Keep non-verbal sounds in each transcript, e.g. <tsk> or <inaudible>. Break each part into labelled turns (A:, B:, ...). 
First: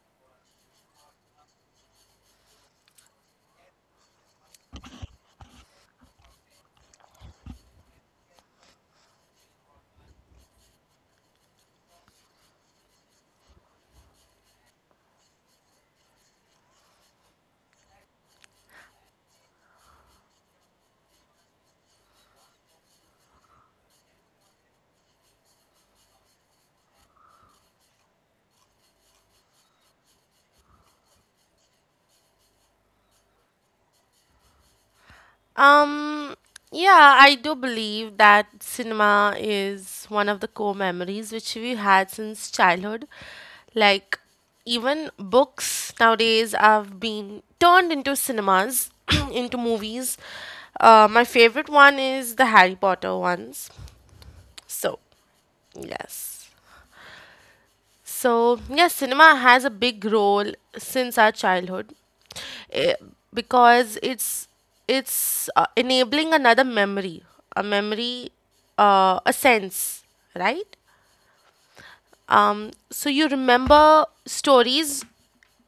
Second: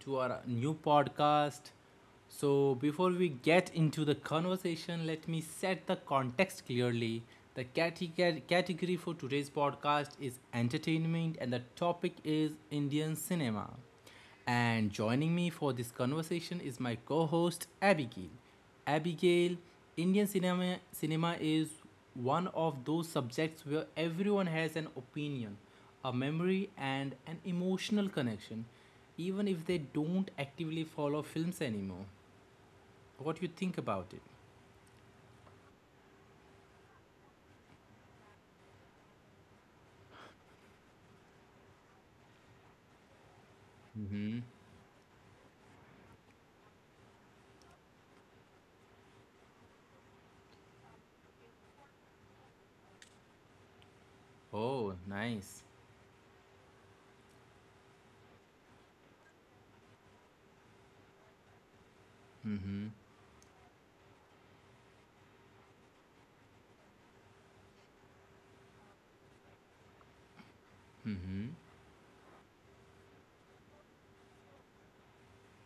A: to our new podcast. So, Before we get into the conversation, let me set the context clearly. The category for today's podcast is entertainment and the topic is Indian cinema. And joining me for this conversation is my co host Abigail. Abigail, Indian cinema, is one of those subjects where everyone has an opinion, a memory, and an emotional connection, even if they don't actively follow films anymore. What you think about it?
B: Um, yeah, I do believe that cinema is one of the core memories which we had since childhood. Like,
A: Mm-hmm.
B: even books nowadays have been turned into cinemas, <clears throat> into movies. My favorite one is the Harry Potter ones.
A: Oh,
B: So,
A: nice.
B: yes. So, yeah, cinema has a big role since our childhood,
A: Mm-hmm.
B: eh, because it's enabling another memory, a memory, a sense, right?
A: Mm-hmm.
B: So you remember stories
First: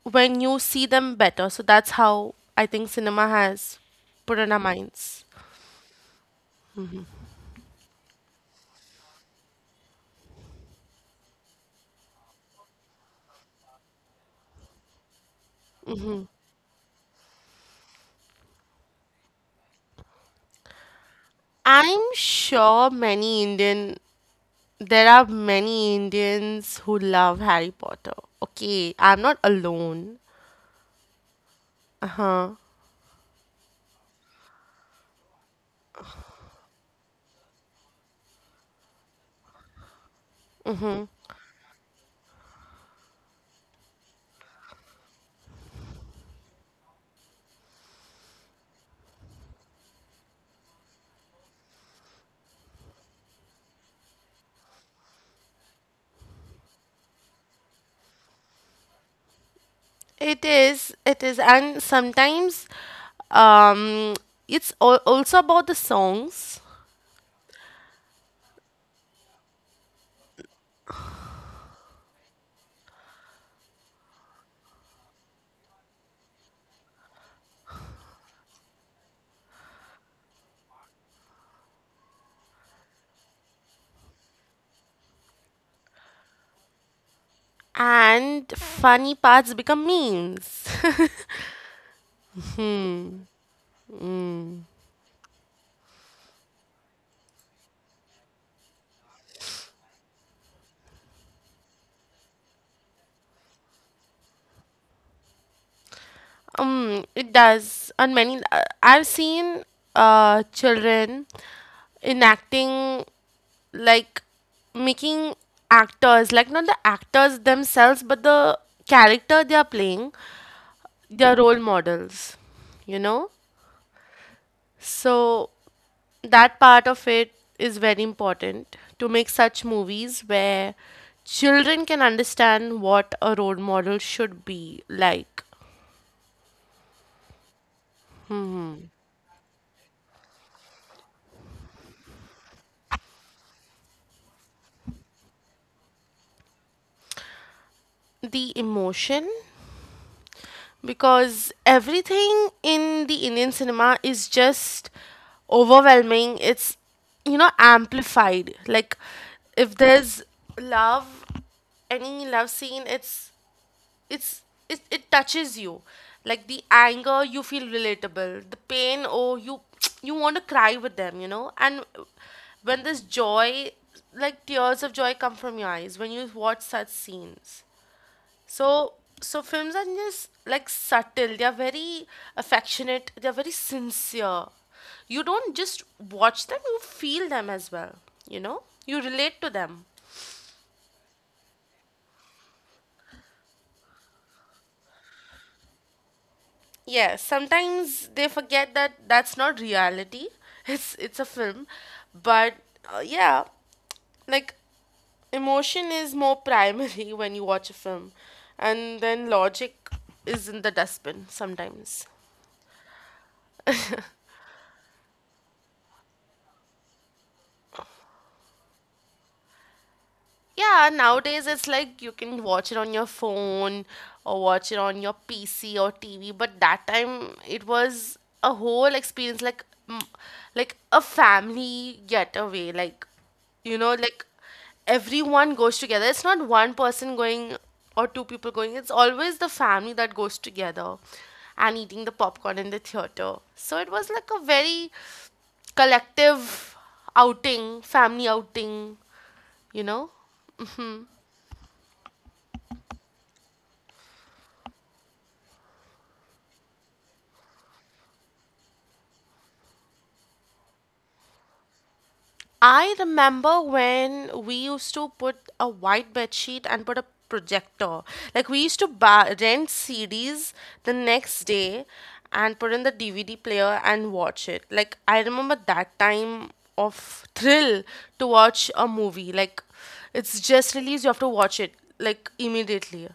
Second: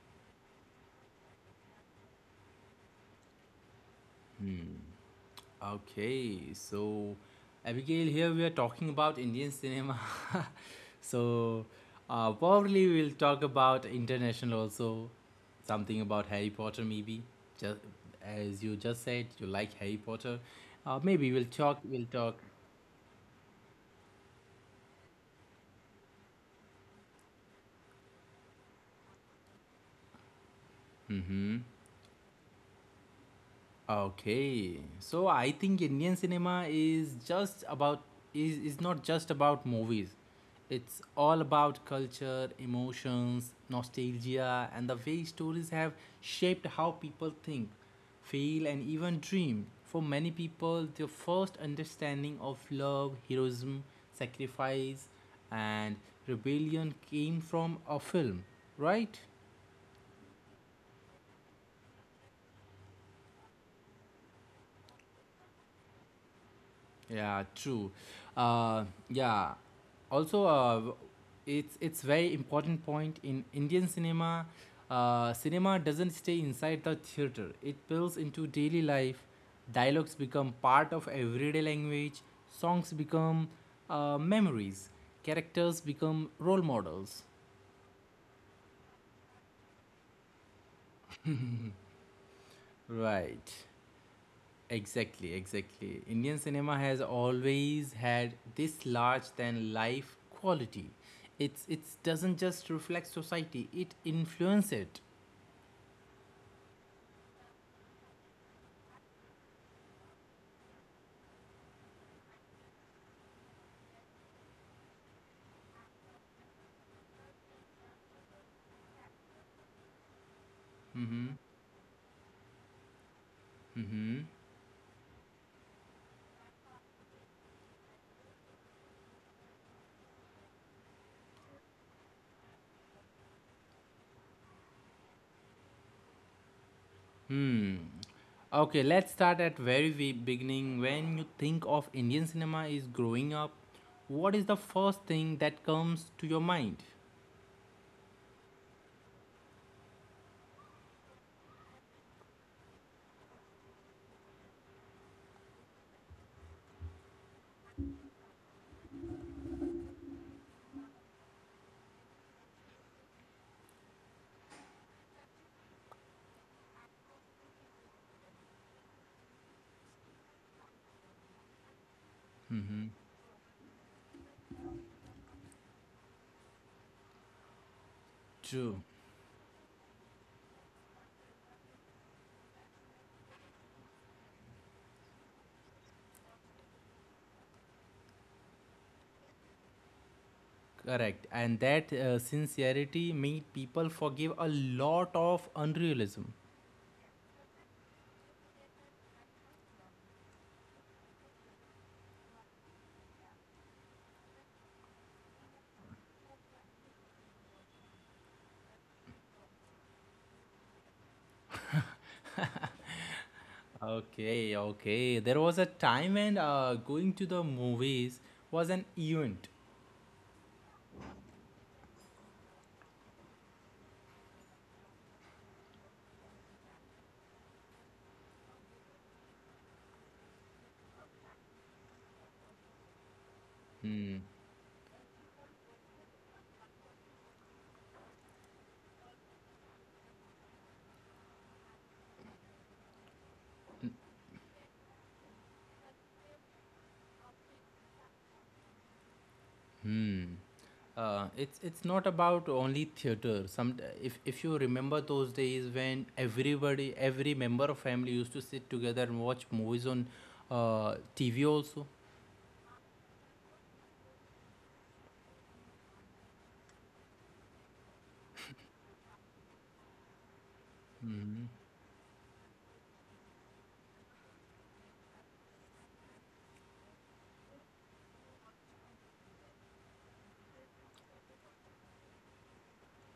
B: when you see them better. So that's how I think cinema has put in our minds.
A: Okay, so Abigail, here we are talking about Indian cinema. <laughs> so Probably we'll talk about international also, something about Harry Potter maybe. Just as you just said, you like Harry Potter. Maybe we'll talk.
B: I'm
A: We'll talk.
B: sure many Indian there are many Indians who love Harry Potter. Okay, I'm not alone.
A: Mm-hmm.
B: Uh-huh.
A: Okay, so I think Indian cinema is just is not just about movies. It's all about culture, emotions, nostalgia, and the way stories have shaped how people think, feel, and even dream. For many people, their first understanding of love, heroism, sacrifice, and rebellion came from a film, right?
B: It is, and sometimes um it's also about the songs
A: Yeah, true. Yeah. Also, it's very important point in Indian cinema. Cinema doesn't stay inside the theater. It builds into daily life. Dialogues become part of everyday language. Songs become memories. Characters become role models.
B: and funny parts become memes.
A: Right. Exactly, exactly. Indian cinema has always had this large than life quality. It's it doesn't just reflect society; it influences it.
B: <laughs> It does on many, I've seen children enacting, like making actors, like not the actors themselves but the character they are playing,
A: Mm-hmm.
B: their role models, you know?
A: Mm-hmm.
B: So that part of it is very important to make such movies where children can understand what a role model should be like.
A: Hmm. Okay, let's start at very beginning. When you think of Indian cinema is growing up, what is the first thing that comes to your mind?
B: The emotion, because everything in the Indian cinema is just overwhelming. It's, amplified. Like, if there's love, any love scene, it's it it, touches you. Like the anger, you feel relatable, the pain. Oh, you <tsk> you want to cry with them, and when
A: Mm-hmm.
B: this joy, like tears of joy, come from your eyes when you watch such scenes. so
A: True.
B: so films are just like subtle. They are very affectionate, they are very sincere. You don't just watch them, you feel them as well, you relate to them.
A: Correct. And that sincerity made people forgive a lot of unrealism.
B: Yes, sometimes they forget that that's not reality. <laughs> It's a film, but, yeah, like emotion is more primary, <laughs> when you watch a film, and then logic is in the dustbin sometimes.
A: Okay, okay. There was a time when going to the movies was an event.
B: Yeah, nowadays it's like you can watch it on your phone or watch it on your PC or TV, but that time it was a whole experience, like, like a family getaway, like, like everyone goes together. It's not one person going or two people going. It's always the family that goes together and eating the popcorn in the theater. So it was like a very collective outing, family outing, you know?
A: Hmm. It's not about only theater. Some if you remember those days when everybody, every member of family used to sit together and watch movies on TV also.
B: I remember when we used to put a white bed sheet and put a projector. Like, we used to rent CDs the next
A: Hmm.
B: day and put in the DVD player and watch it. Like I remember that time of thrill to watch a movie. Like, it's just released, you have to watch it like immediately,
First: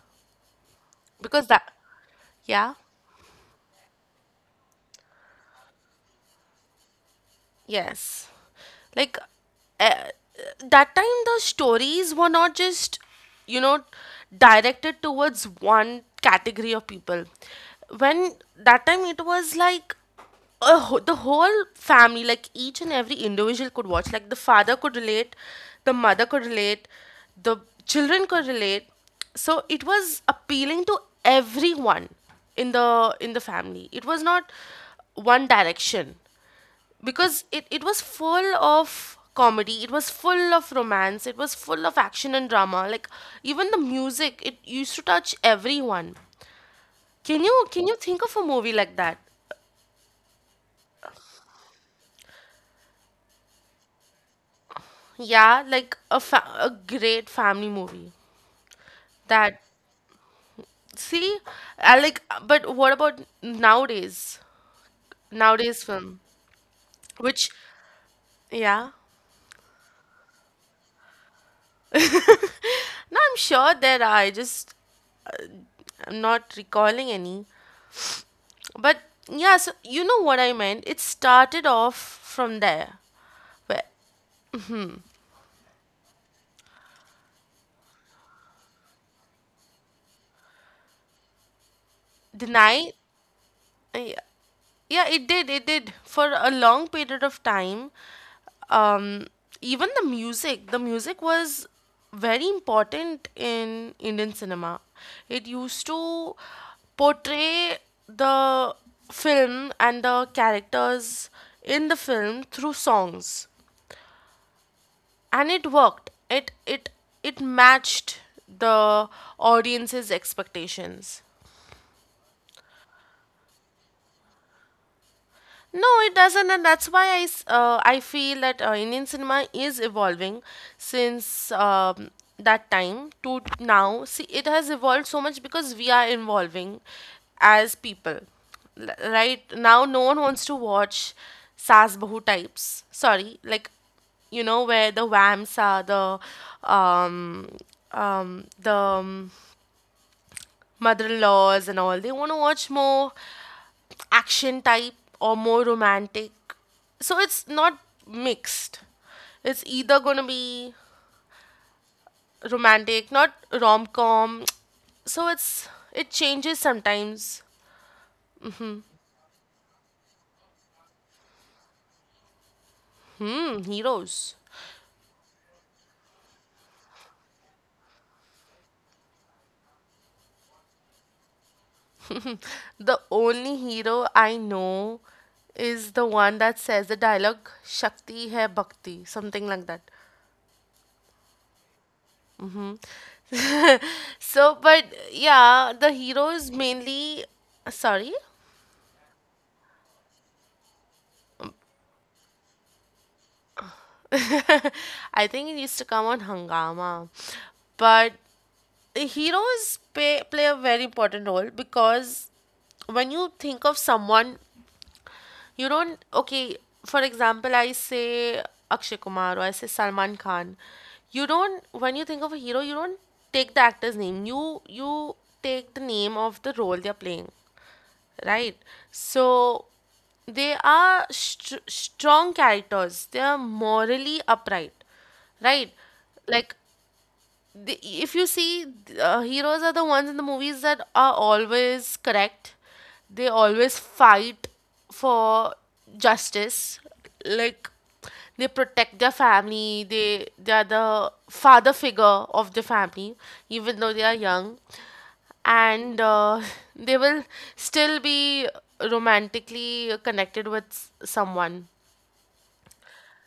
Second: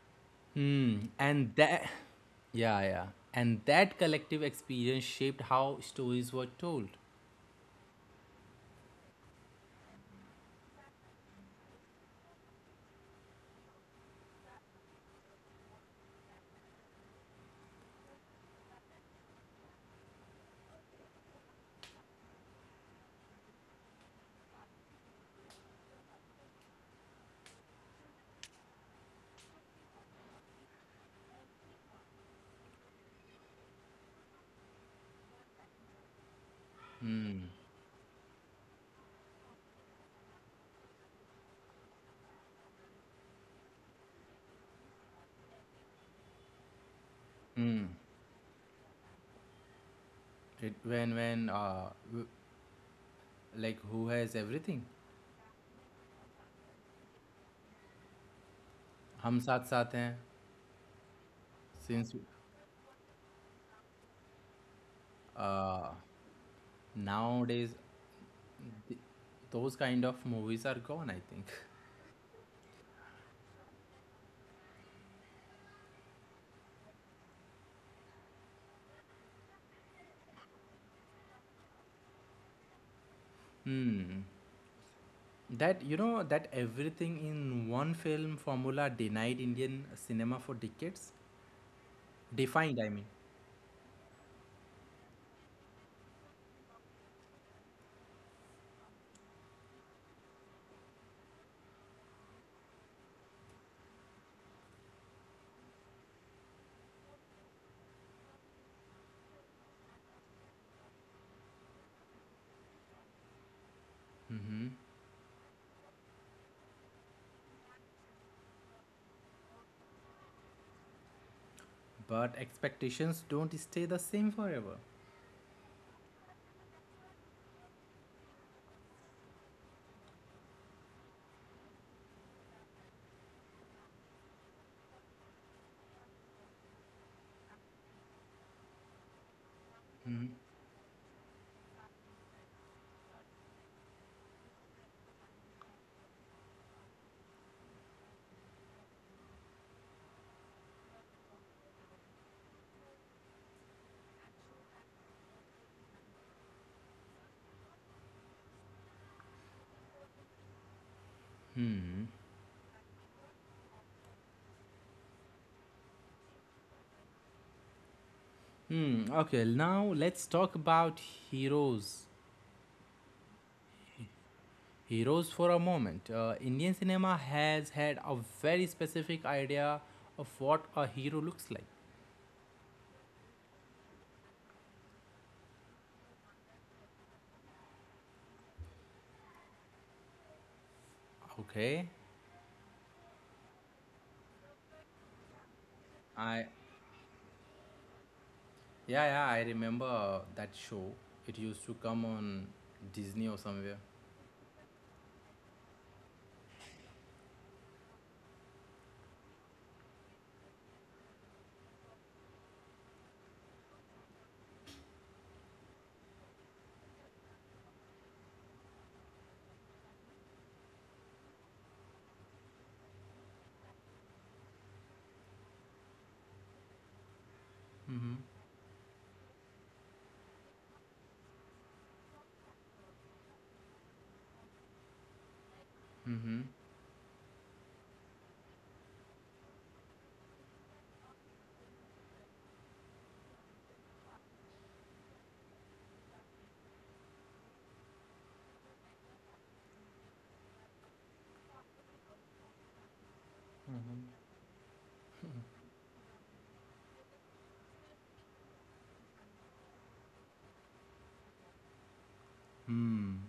A: Hmm.
B: because that, yeah.
A: Yeah, yeah. And that collective experience shaped how stories were told.
B: Yes. Like, uh, that time the stories were not just, you know directed towards one category of people. When that time it was like the whole family, like each and every individual could watch, like the father could relate, the mother could relate, the children could relate. So it was appealing to everyone in the family. It was not one direction, because
A: Hmm.
B: it was full of comedy, it was full of romance, it was full of action and drama. Like, even the music, it used to touch everyone. can you
A: Mm.
B: can you think of a movie like that?
A: It, when Like who has everything,
B: Yeah, like a great family movie.
A: hum
B: That,
A: saath saath hain
B: see, I
A: since
B: like, but what about nowadays? Nowadays
A: uh,
B: film, which,
A: nowadays
B: yeah.
A: th- those kind of movies are gone, I think.
B: No, I'm sure there are, I'm not recalling any, but yeah, so you know what I meant, it started off from there where
A: Hmm, that you know that everything in one film formula denied Indian cinema for decades
B: the
A: defined, I
B: night.
A: mean.
B: Yeah, yeah, it did for a long period of time. um Even the music was very important in Indian cinema. It used to portray the film and the characters in the film through songs,
A: Hmm.
B: and it worked, it matched the audience's expectations.
A: But expectations don't stay the same forever.
B: No, it doesn't, and that's why I feel that, Indian cinema is evolving since, that time to now. See, it has evolved so much because we are evolving as people. Right now no one
A: Hmm.
B: wants to watch sas bahu types, sorry, like, where the vamps are, um um the mother-in-laws, and all they want to watch more action type or more romantic. So it's not mixed, it's either going to be romantic, not rom-com. So it changes sometimes.
A: Hmm, okay, now let's talk about heroes
B: Hmm, heroes.
A: heroes for a moment. Indian cinema has had a very specific idea of what a hero looks like.
B: The only hero I know is the one that says the dialogue, shakti hai bhakti, something like that.
A: Okay,
B: So, but yeah, the
A: I,
B: heroes mainly. Sorry.
A: yeah, yeah, I remember that show. It used to come on Disney or somewhere.
B: <laughs> I think it used to come on Hangama. But the heroes play a very important role, because when you think of someone, you don't. Okay, for example, I say Akshay Kumar or I say Salman Khan. You don't. When you think of a hero, you don't take the actor's name. You take the name of the role they're playing,
A: Mm-hmm.
B: right? So they are strong characters. They are morally upright, right?
A: Mm-hmm.
B: Like, if you see, heroes are the ones in the movies that are always correct. They always fight for justice. Like, they protect their family, they are the father figure of the family, even though they are young, and, <laughs> they will still be romantically connected with someone.
A: Hmm.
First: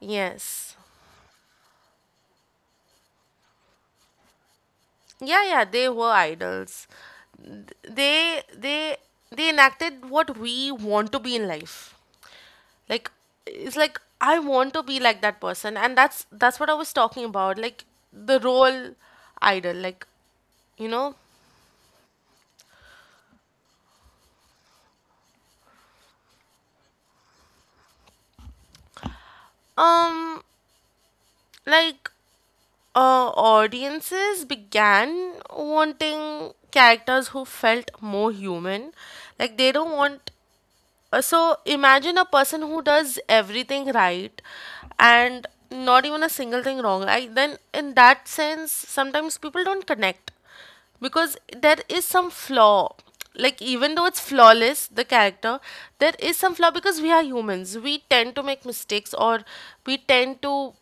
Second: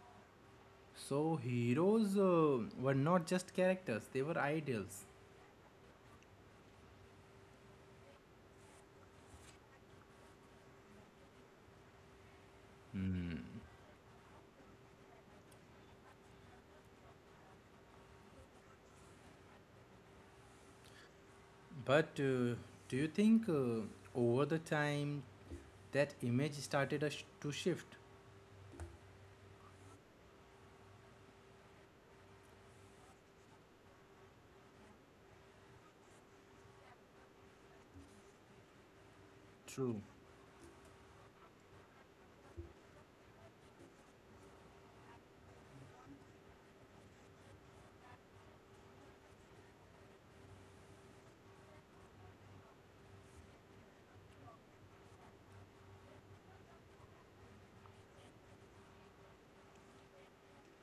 B: Yes.
A: So heroes were not just characters; they were ideals.
B: Yeah, yeah, they were idols. Th- They they they enacted what we want to be in life. Like,
A: Hmm.
B: it's like I want to be like that person, and that's what I was talking about. Like, the role idol, like, you know,
A: But do you think over the time that image started to shift?
B: um like, audiences began wanting characters who felt more human. Like, they don't
A: True.
B: want. So imagine a person who does everything right and not even a single thing wrong. I, then, in that sense, sometimes people don't connect because there is some flaw. Like, even though it's flawless, the character, there is some flaw because we are humans. We tend to make mistakes, or we tend to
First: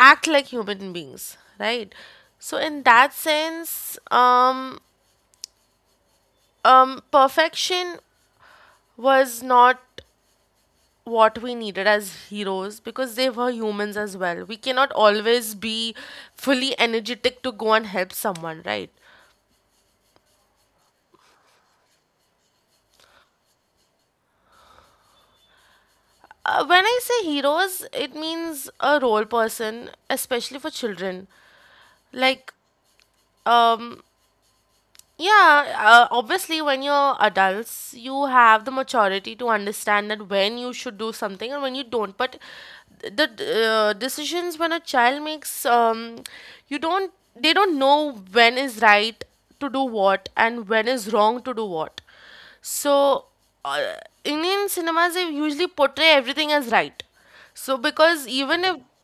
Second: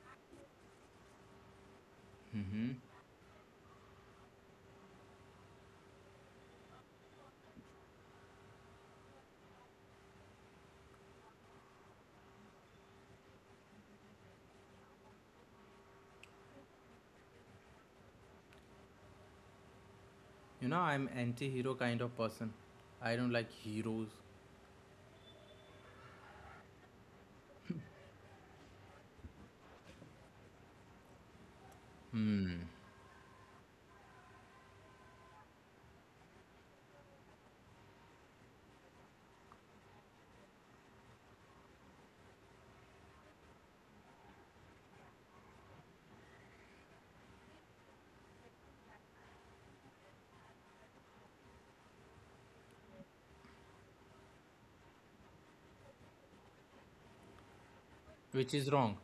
B: act like human beings, right? So,
A: Mm-hmm.
B: in that sense, perfection was not what we needed as heroes because they were humans as well. We cannot always be fully energetic to go and help someone, right?
A: You know, I'm anti-hero kind of person. I don't like heroes.
B: When I say heroes, it means a role person, especially for children. Like,
A: Hmm.
B: um, yeah, obviously, when you're adults, you have the maturity to understand that when you should do something and when you don't. But the decisions when a child makes, you don't, they don't know when is right to do what and when is wrong to do what. So, uh, Indian cinemas they usually portray everything as right. So, because
A: Which
B: even
A: is
B: if.
A: wrong.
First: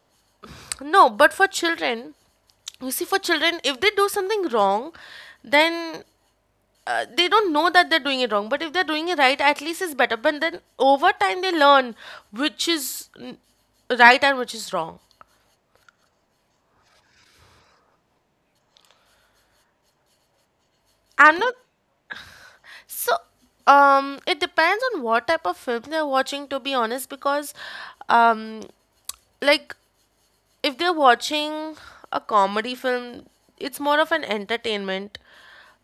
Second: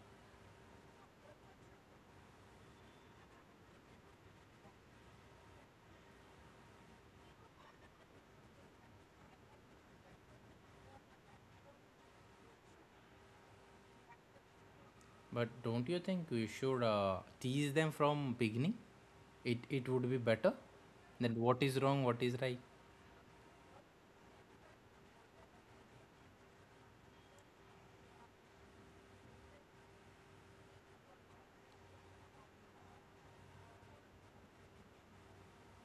B: No, but for children, you see, for children, if they do something wrong, then, they don't know that they're doing it wrong, but if they're doing it right, at least it's better, but then over time they learn which is, right, and which is wrong.
A: But don't you think we should tease them from beginning? It would be better
B: I'm
A: than
B: not.
A: what is wrong, what is right.
B: So, it depends on what type of film they're watching, to be honest, because, um like, if they're watching a comedy film, it's more of an entertainment,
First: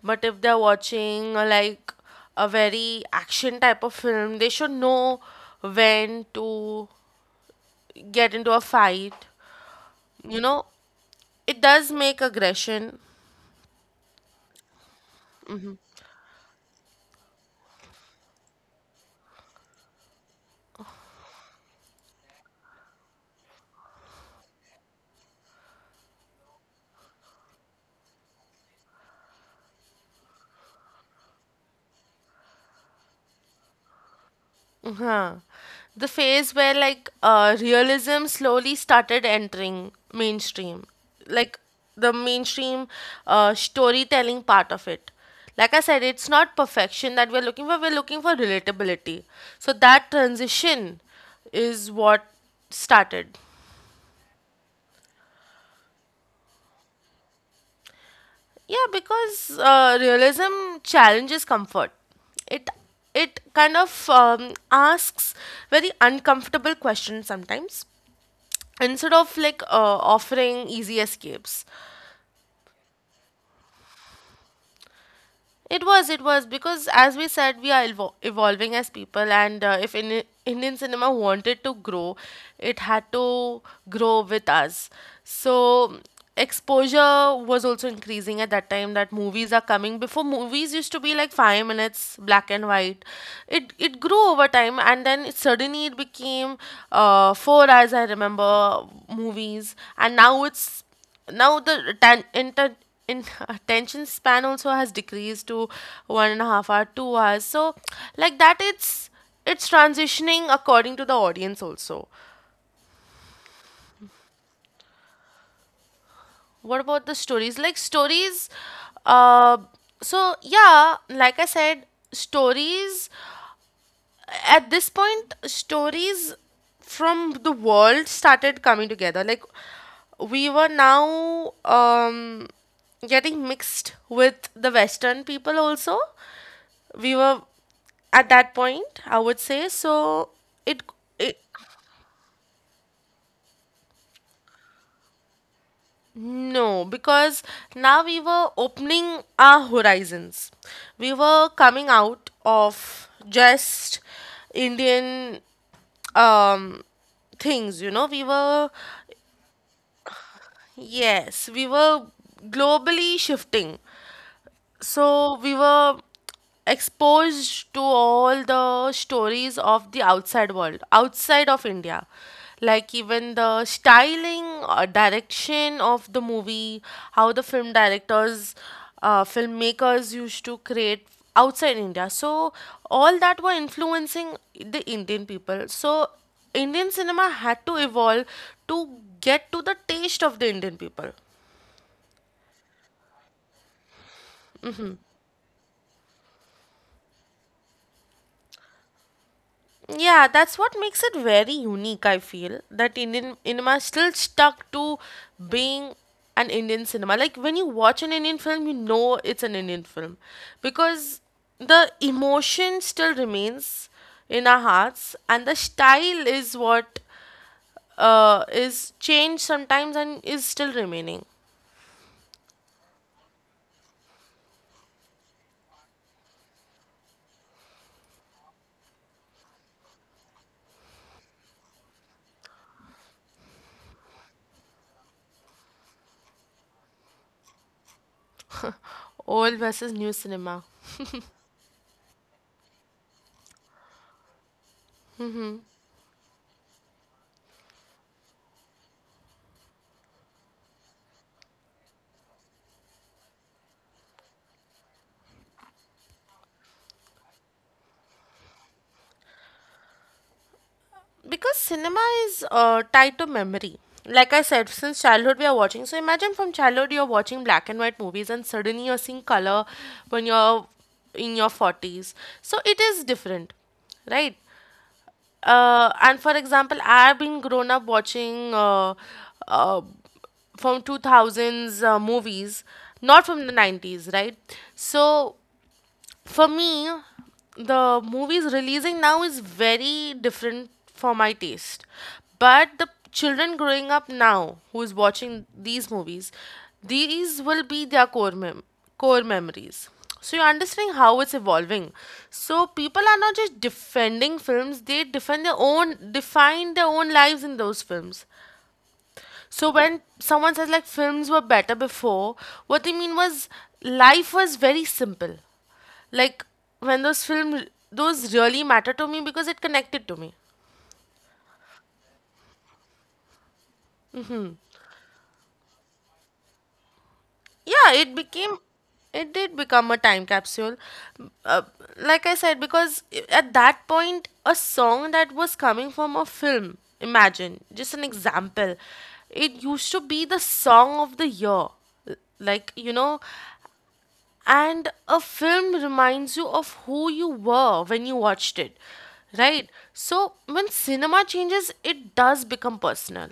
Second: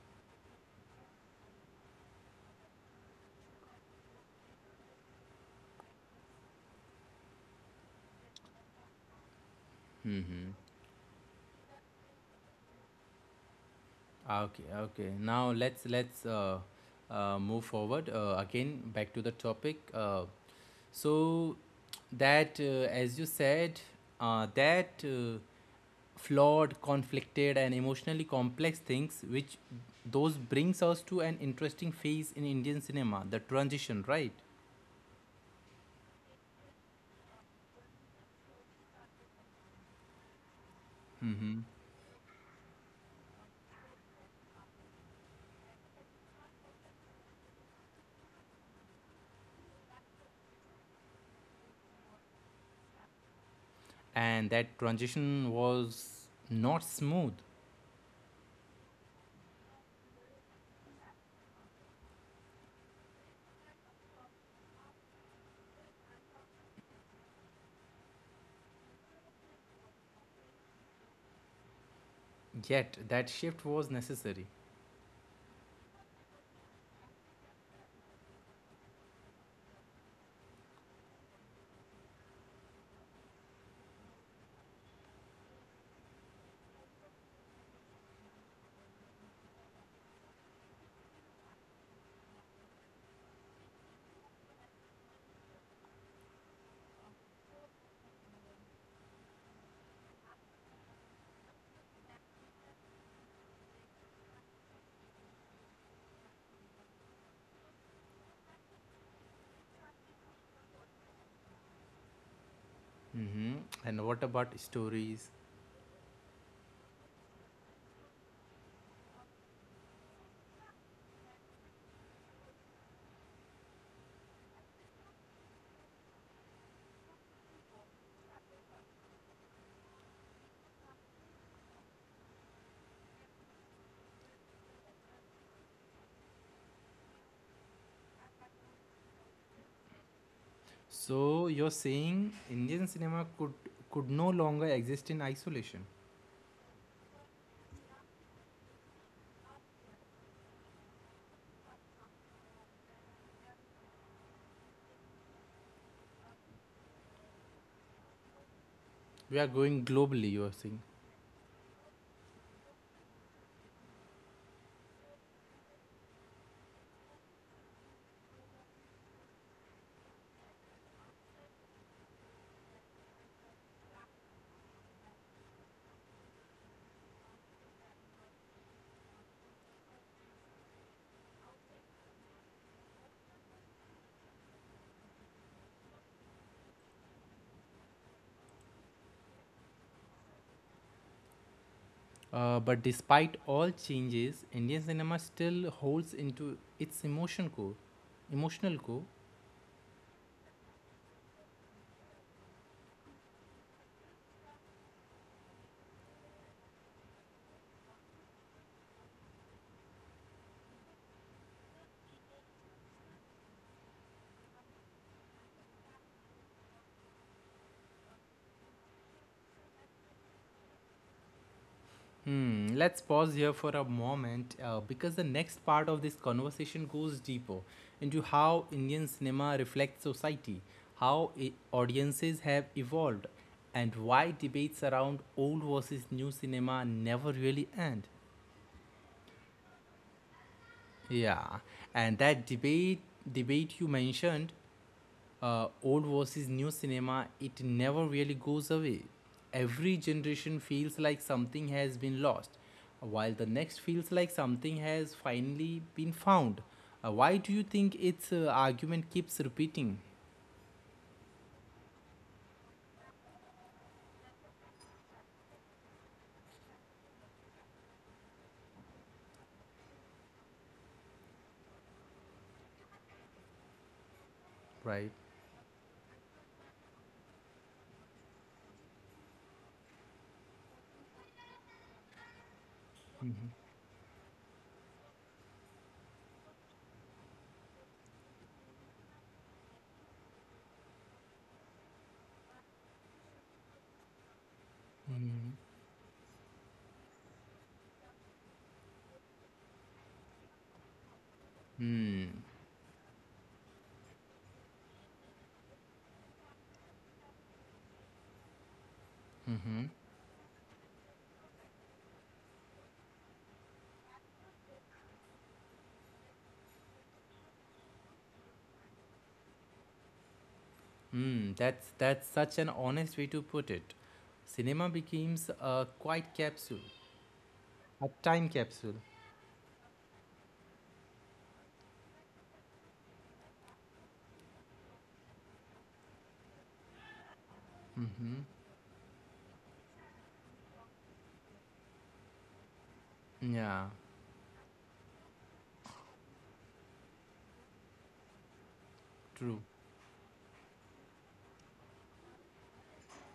B: but if they're watching, like a very action type of film, they should know when to get into a fight. You
A: Mm-hmm.
B: know, it does make aggression.
A: Okay, okay. Now let's move forward again back to the topic. So that As you said, that flawed, conflicted, and emotionally complex things, which those brings us to an interesting phase in Indian cinema, the transition, right?
B: Huh. The phase where, like, realism slowly started entering mainstream,
A: Mm-hmm.
B: like the mainstream, storytelling part of it. Like I said, it's not perfection that we're looking for relatability. So that transition is what started.
A: And that transition was not smooth,
B: Yeah, because, realism challenges comfort. It it kind of, asks very uncomfortable questions sometimes instead of like, offering easy escapes.
A: yet that shift was necessary.
B: It was, because as we said, we are evolving as people, and, if Indian cinema wanted to grow, it had to grow with us. So, exposure was also increasing at that time that movies are coming. Before, movies used to be like 5 minutes, black and white. It grew over time, and then suddenly it became, 4 hours, I remember, movies, and now it's now the <laughs> attention span also has decreased to 1.5 hour, 2 hours. So, like that, it's transitioning according to the audience also.
A: Hmm. And what about stories?
B: What about the stories? Like stories, uh so yeah, like I said, stories, at this point stories from the world started coming together, like we were now, getting mixed with the western people also, we were, at that point I would say. So it, it.
A: So you're saying Indian cinema could no longer exist in isolation.
B: No, because now we were opening our horizons, we were coming out of just Indian, um things, we were.
A: We are going globally. You are saying.
B: Yes, we were globally shifting. So we were exposed to all the stories of the outside world, outside of India. Like, even the styling or direction of the movie, how the film filmmakers used to create outside India. So all that were influencing the Indian people. So Indian cinema had to evolve to get to the taste of the Indian people.
A: But despite all changes, Indian cinema still holds into its emotion core. Emotional core.
B: Yeah, that's what makes it very unique, I feel. That Indian cinema is still stuck to being an Indian cinema. Like when you watch an Indian film, you know it's an Indian film because the emotion still remains in our hearts, and the style is what is changed sometimes and is still remaining.
A: Hmm. Let's pause here for a moment because the next part of this conversation goes deeper into how Indian cinema reflects society, how audiences have evolved, and why debates around old versus new cinema never really end.
B: Old versus new cinema.
A: Yeah, and that debate you mentioned, old versus new cinema, it never really goes away. Every generation feels like something has been lost, while the next feels like something has finally been found. Why do you think its argument keeps repeating?
B: Because cinema is tied to memory. Like I said, since childhood we are watching, so imagine from childhood you're watching black and white movies and suddenly you're seeing color when you're in your 40s. So it is different, right?
A: Right.
B: And for example, I've been grown up watching uh, from 2000s movies, not
A: Hmm.
B: from the 90s, right? So for me, the movies releasing now is very different for my taste. But the children growing up now who is watching these movies, these will be their core memories. So you're understanding how it's evolving.
A: Mm-hmm.
B: So people are not just defending films, they defend their own define their own lives in those films. So when someone says like films were better before, what they mean was life was very simple. Like when those film those really matter to me because it connected to me.
A: Mm. That's such an honest way to put it. Cinema becomes a quiet capsule,
B: Yeah,
A: a time capsule.
B: it did become a time capsule. Uh, like I said, because at that point a song that was coming from a film, imagine, just an
A: Mm-hmm.
B: example. It used to be the song of the year, like, you know.
A: Yeah.
B: And a film reminds you of who you were when you watched it,
A: True.
B: right? So when cinema changes, it does become personal.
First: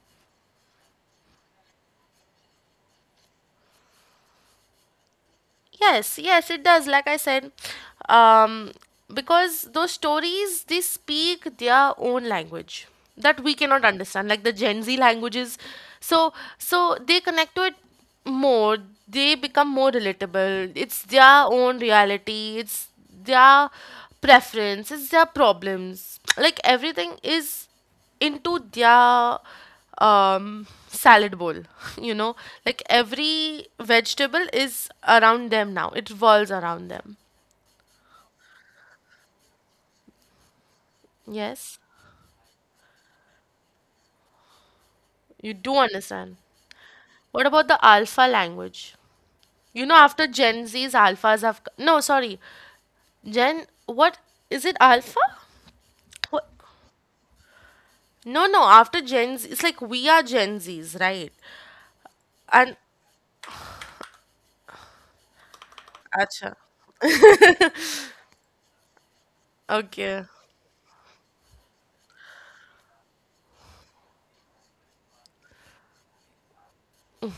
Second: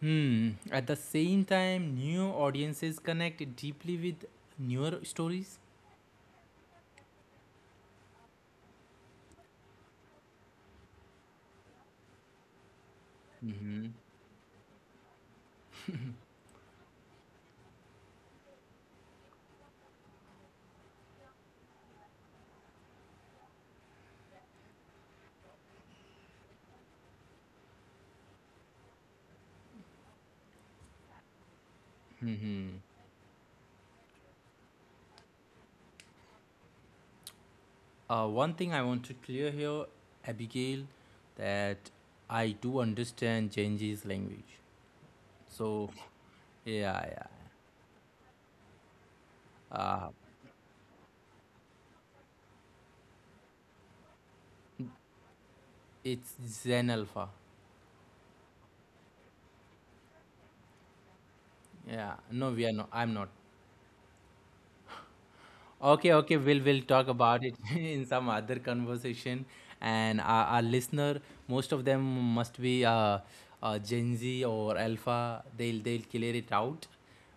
A: Hmm. At the same time, new audiences connect deeply with newer stories.
B: Yes, yes, it does. Like I said, um, because those stories they speak their own language that we cannot
A: Mm-hmm.
B: understand, like the Gen Z languages. So they connect to it more. They become more relatable. It's their own reality. It's their preference. It's their problems. Like everything is into their salad bowl. <laughs> You know,
A: Mm-hmm.
B: like every vegetable is around them now. It revolves around them.
A: One thing I want to clear here, Abigail,
B: Yes,
A: that I do understand Genji's language.
B: you do
A: So
B: understand.
A: yeah, yeah.
B: What about the alpha language? You know,
A: Uh,
B: after Gen Z's alphas have no, sorry, Gen. What is it? Alpha?
A: it's
B: What?
A: Zen Alpha.
B: No, no. After Gen Z, it's like we are Gen Z's, right?
A: Yeah. No, we are
B: And
A: not. I'm not. Okay, okay,
B: acha,
A: we'll talk about it <laughs> in some other conversation. And
B: okay.
A: our listener, most of them must be Gen Z or Alpha. They'll clear it out.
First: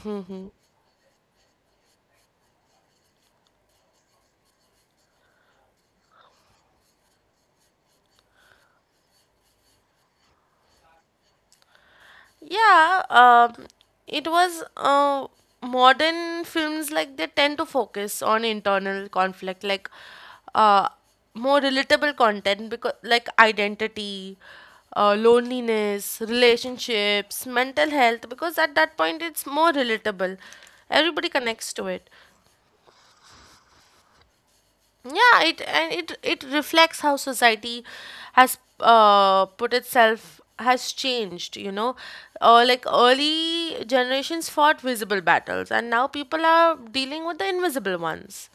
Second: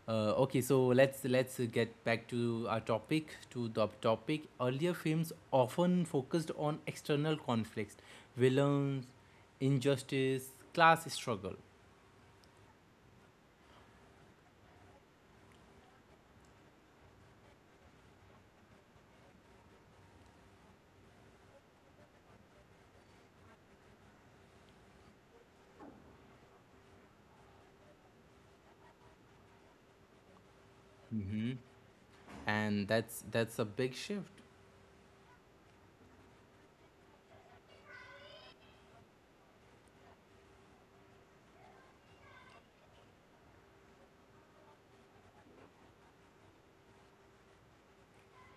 A: Okay, so let's get back to our topic. To the topic, earlier films often focused on external conflicts, villains, injustice, class struggle.
B: Yeah, it was modern films like they tend to focus on internal conflict, like uh, more relatable content, because like identity, loneliness, relationships, mental health. Because at that point, it's more relatable. Everybody
A: Hmm.
B: connects to it.
A: And that's a big shift.
B: Yeah, it and it reflects how society has put itself has changed, you know. Like early generations fought visible battles, and now people are dealing with the invisible ones,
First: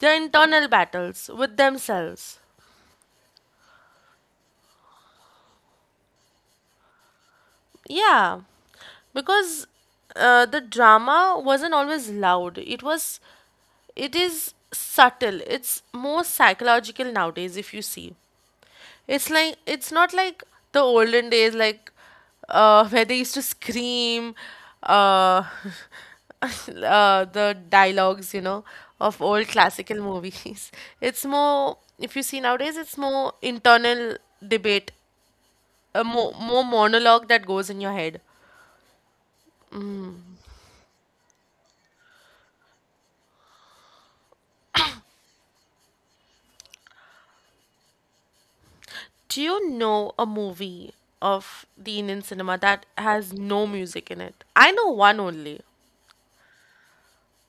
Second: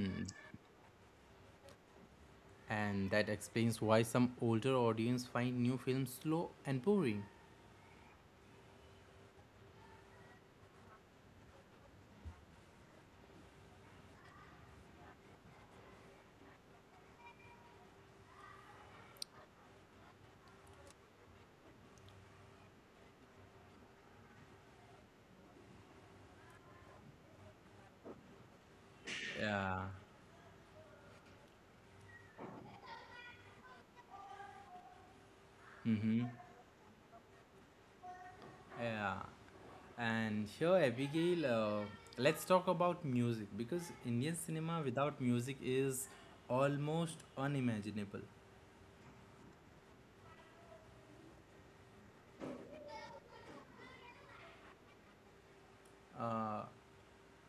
B: their internal battles with themselves.
A: And that explains why some older audience find new films slow and boring.
B: Yeah, because the drama wasn't always loud. It was, it is subtle. It's more psychological nowadays, if you see. It's like it's not like the olden days, like where they used to scream uh, <laughs> the dialogues, you know, of old
A: Yeah.
B: classical movies. <laughs> It's more, if you see nowadays, it's more internal debate, a
A: Mm-hmm.
B: more monologue that goes in your head.
A: Yeah. And here, Abigail, let's talk about music because Indian cinema without music is almost unimaginable.
B: Do you know a movie of the Indian cinema that has no music in it? I know one only.
A: Uh,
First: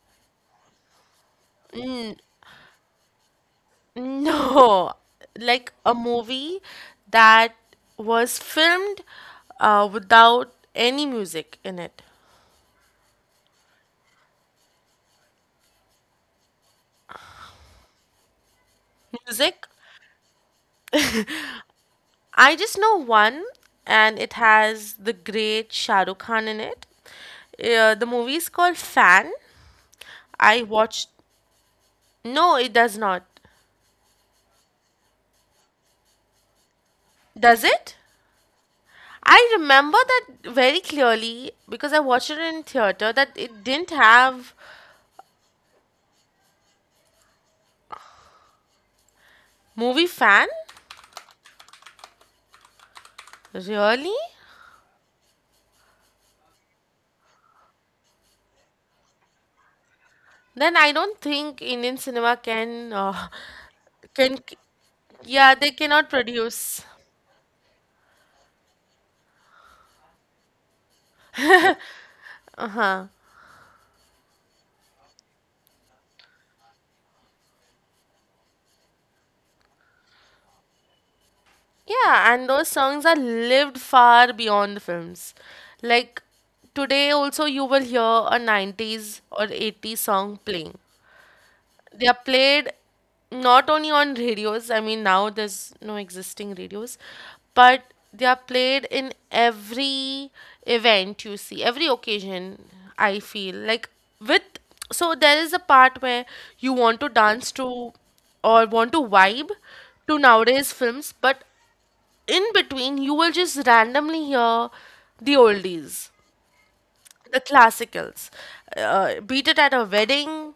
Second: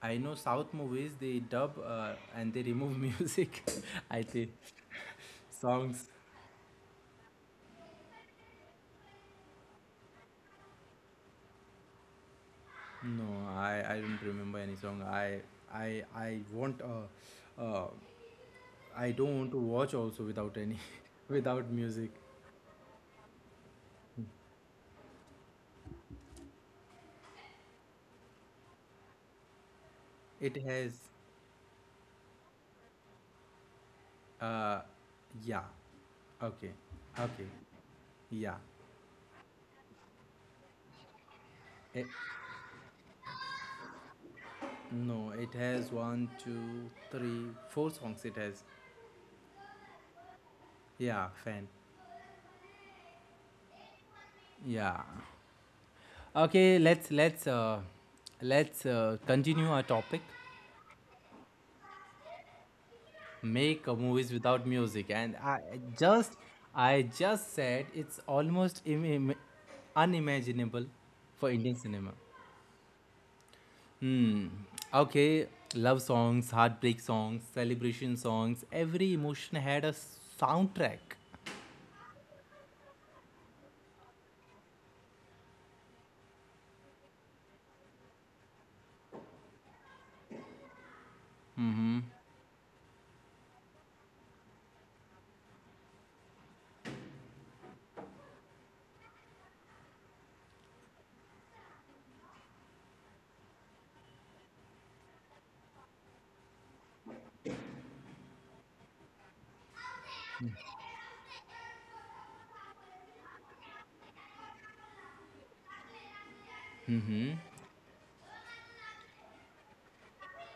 A: I know South movies they dub and they remove <laughs> music. I think
B: No, like a
A: songs.
B: movie that was filmed without any music in it.
A: No, I don't remember any song. I want a, I don't want to
B: Music,
A: watch also without any <laughs> without music.
B: I just know one, and it has the great Shah Rukh Khan in it. The movie is called Fan.
A: It
B: I
A: has
B: watched. No, it does not.
A: uh, yeah. Okay. Okay.
B: Does it?
A: Yeah.
B: I remember that very clearly because I
A: It,
B: watched it in theater that it didn't have
A: no, it has one, two, three, four songs it has.
B: movie fan.
A: Yeah, fan.
B: Really?
A: Yeah. Okay, let's continue our topic.
B: Then I don't think Indian cinema
A: Make movies
B: can
A: without music, and
B: yeah they cannot
A: just
B: produce.
A: I just said it's almost unimaginable for Indian cinema.
B: Uh-huh.
A: Hmm. Okay. Love songs, heartbreak songs, celebration songs. Every emotion had a soundtrack.
B: Yeah, and those songs are lived far beyond the films. Like today also you will hear a 90s or 80s song playing.
A: Hmm.
B: They are played not only on radios, I mean, now there's no existing radios, but they are played in every event you see, every occasion, I feel. Like, with, so there is a part where you want to dance to or want to vibe to nowadays films, but in between, you will just randomly hear the oldies, the classicals, beat it at a wedding,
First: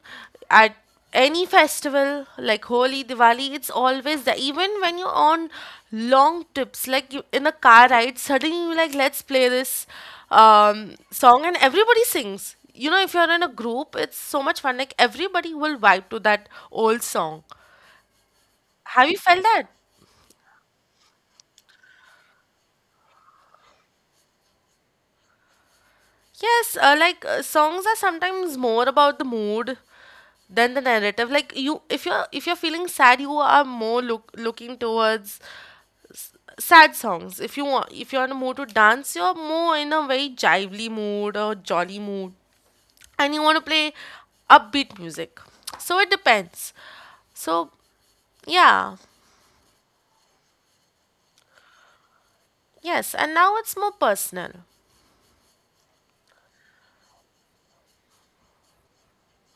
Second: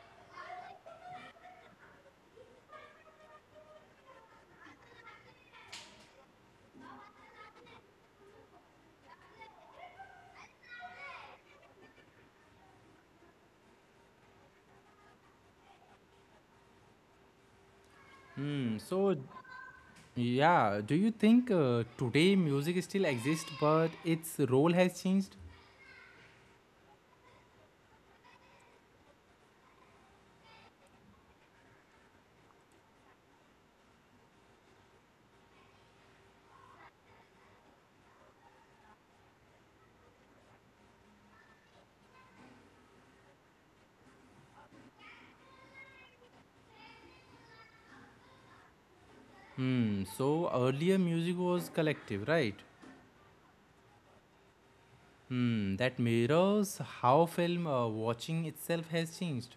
B: at any festival like holi diwali. It's always there, even when you're on long trips, like you in a car ride suddenly you're like, let's play this song, and everybody sings, you know. If you're in a group it's so much fun, like everybody will vibe to that old song.
A: Hmm.
B: Have
A: So,
B: you felt that?
A: yeah. Do you think today music still exists, but its role has changed?
B: Yes, like songs are sometimes more about the mood than the narrative. Like you, if you're feeling sad, you are more looking towards sad songs. If you're in a mood to dance, you're more in a very jively mood or jolly mood, and you want to play upbeat music. So it depends. So yeah,
A: Hmm. So earlier music was collective, right?
B: yes, and now it's more personal.
A: Hmm. That mirrors how film watching itself has changed.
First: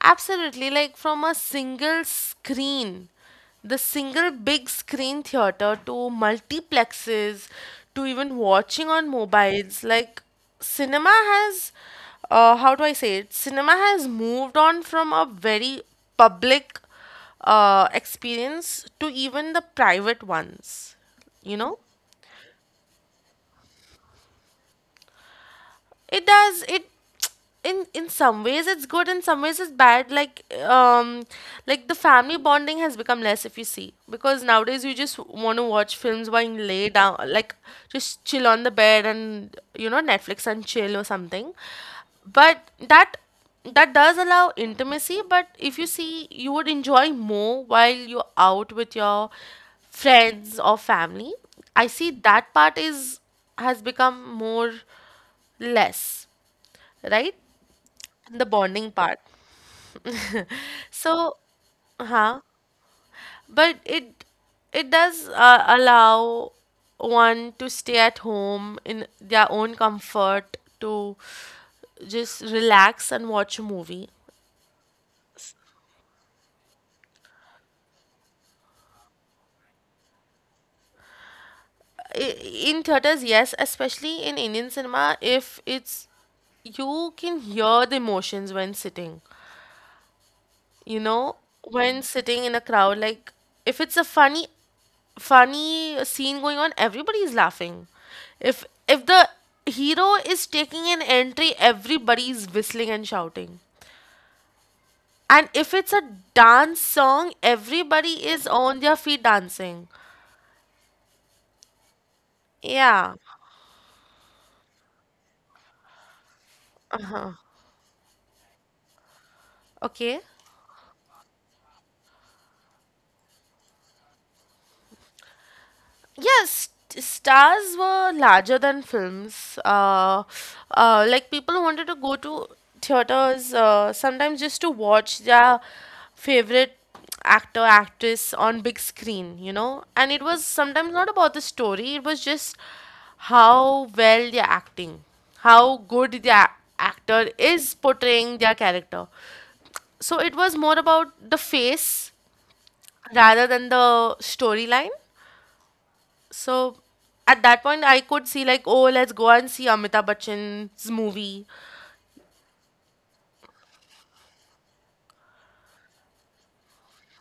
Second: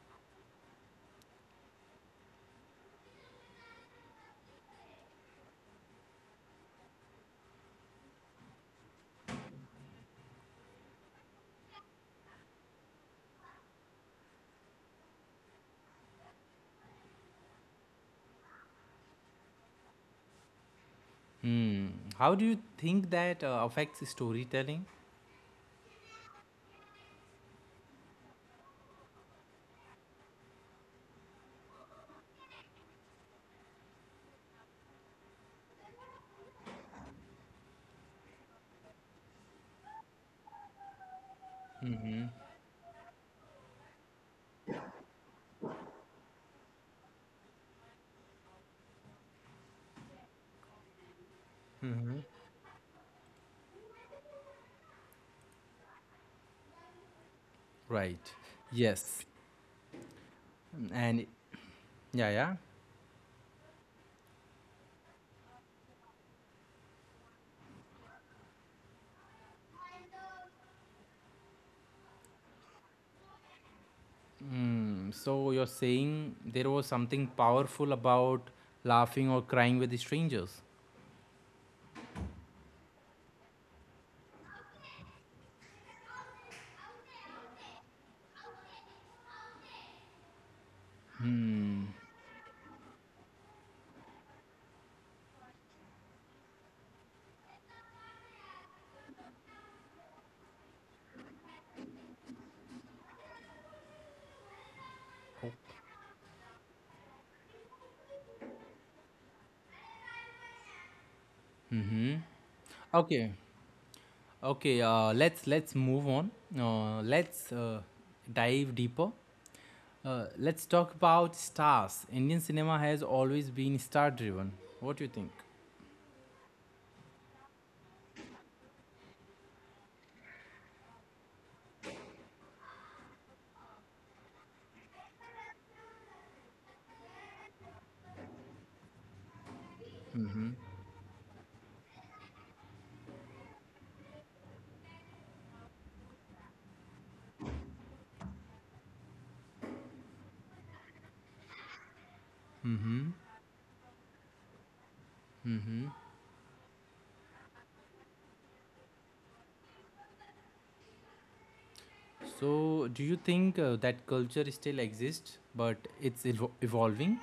B: Absolutely, like from a single screen, the single big screen theater to multiplexes to even watching on mobiles, like cinema has, how do I say it? Cinema has moved on from a very public experience to even the private ones, you know?
A: How do you think that affects storytelling?
B: It does. It in some ways it's good, in some ways it's bad. Like the family bonding has become less if you see, because nowadays you just want to watch films while you lay down, like just chill on the bed, and you know, Netflix and chill or something. But that does allow intimacy. But if you see, you would enjoy more while you're out with your friends or family. I see that part is has become more less, right?
A: Right.
B: The bonding part.
A: Yes. And
B: So,
A: yeah,
B: huh?
A: yeah.
B: But it does allow one to stay at home in their own comfort to just relax and watch a movie.
A: So you're saying there was something powerful about laughing or crying with the strangers.
B: I- In theaters, yes, especially in Indian cinema, if it's you can hear the emotions when sitting, you know, when sitting in a crowd. Like if it's a funny scene going on, everybody is laughing. If the hero is taking an entry, everybody is whistling and shouting. And if it's a dance song, everybody is on their feet dancing, yeah.
A: Okay, okay. Let's move on.
B: Uh-huh.
A: Let's Dive deeper.
B: Okay.
A: Let's talk about stars. Indian cinema has always been star-driven. What do you think?
B: Yes, stars were larger than films. Like people wanted to go to theaters sometimes just to watch their favorite actor, actress on big screen, you know. And it was sometimes not about the story, it was just how well they're acting, how good the actor is portraying their character. So it was more about the face rather than the storyline. So at that point, I could see like, oh, let's go and see Amitabh Bachchan's movie.
A: So, do you think that culture still exists, but it's evolving?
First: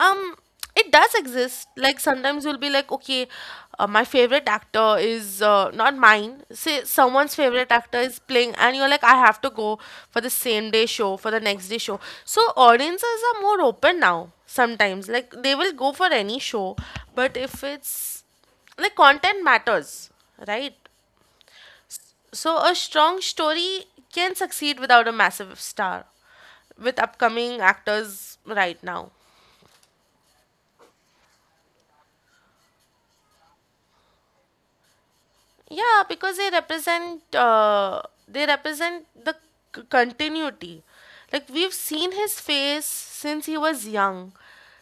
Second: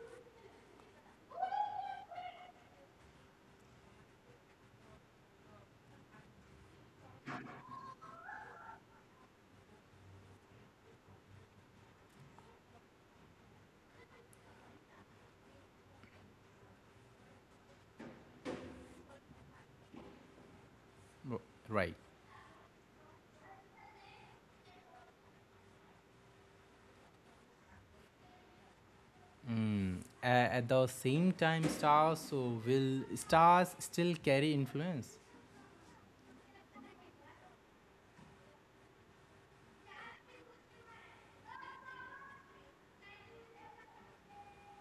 B: Um, it does exist. Like sometimes you'll be like, okay, my favorite actor is not mine. Say someone's favorite actor is playing, and you're like, I have to go for the same day show, for the next day show. So audiences are more open now. Sometimes like they will go for any show, but if it's like content matters, right?
A: R- Right.
B: So, a strong story can succeed without a massive star, with upcoming actors right now.
A: Mm. At the same time, stars so will stars still carry influence?
B: Yeah, because they represent the continuity. Like we've seen his face since he was young.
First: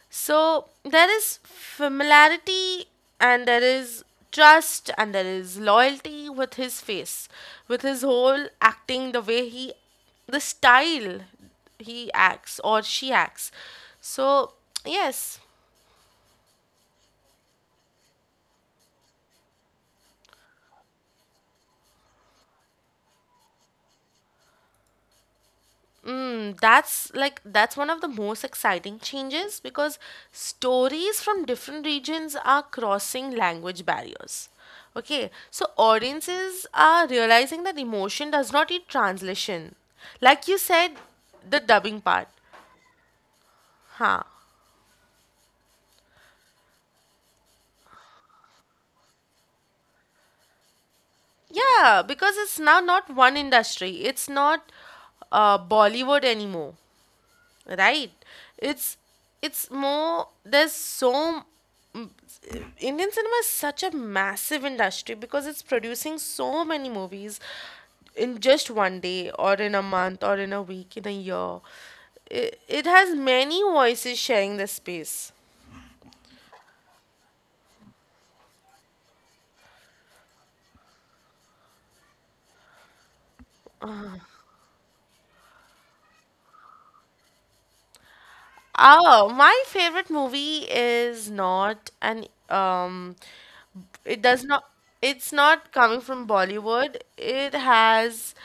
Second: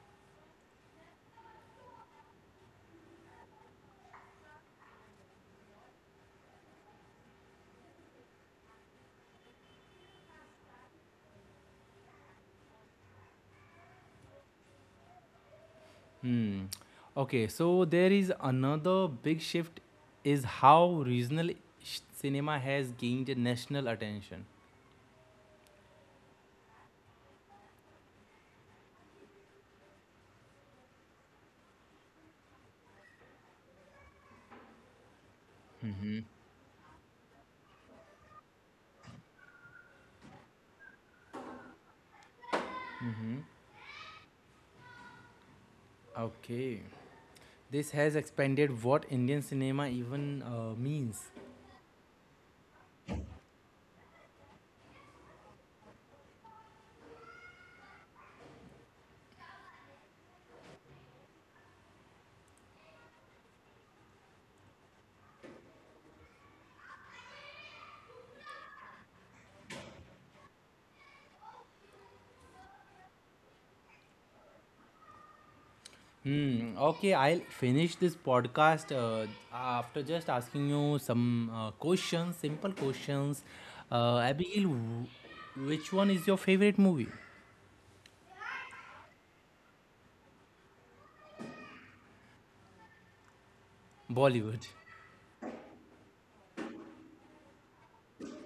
B: So there is familiarity, and there is trust, and there is loyalty with his face, with his whole acting, the way he the style he acts or she acts. So, yes.
A: Hmm. Okay, so there is another big shift is how regional cinema has gained national attention.
B: Mm, that's like that's one of the most exciting changes because stories from different regions are crossing language barriers. Okay, so audiences are realizing that emotion does not need translation. Like you said, the dubbing part. Huh.
A: Okay. This has expanded what Indian cinema even means.
B: Yeah, because it's now not one industry. It's not Bollywood anymore. Right, it's more there's so m- indian cinema is such a massive industry because it's producing so many movies in just one day or in a month or in a week in a year. It has many voices sharing the space.
A: Hmm. Okay, I'll finish this podcast after just asking you some questions, simple questions. Abigail, which one is your favorite movie?
B: Oh, my favorite movie is not an it does not
A: Bollywood.
B: it's not coming from Bollywood. It has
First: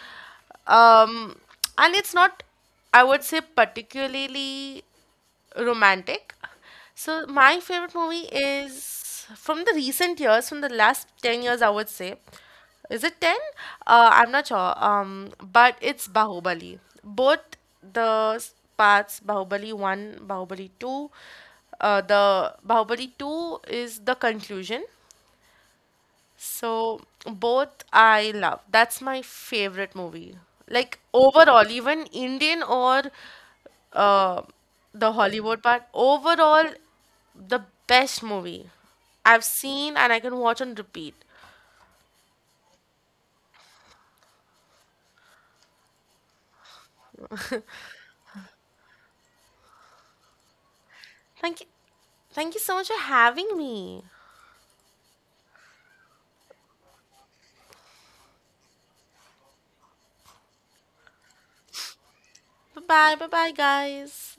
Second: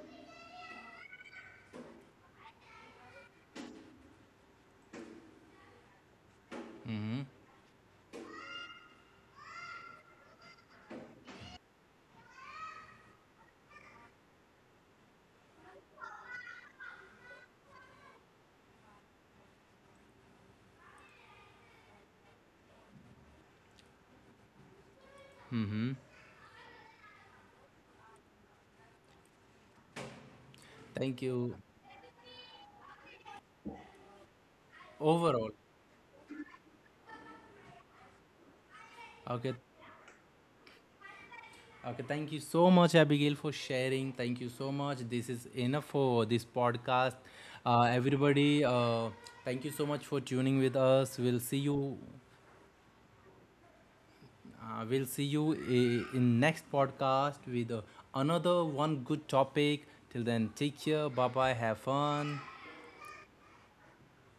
B: um and it's not, I would say, particularly romantic. So my favorite movie is from the recent years, from the last 10 years, I would say. Is it 10? I'm not sure. But it's Bahubali. Both the parts, Bahubali 1, Bahubali 2. The Bahubali 2 is the conclusion, so both I love. That's my favorite movie. Like
A: Thank you.
B: overall, even Indian or uh, the
A: Overall.
B: Hollywood part, overall, the best movie I've
A: Okay.
B: seen, and I can watch on repeat.
A: Okay, thank you so much, Abigail, for sharing. Thank you so much. This is enough for this podcast. Everybody, thank you so much for tuning with us. We'll see
B: Thank you.
A: you.
B: Thank you so much for having me.
A: We'll see you in next podcast with another one good topic. Till then, take care. Bye bye. Have fun.
B: Bye bye, bye bye, guys.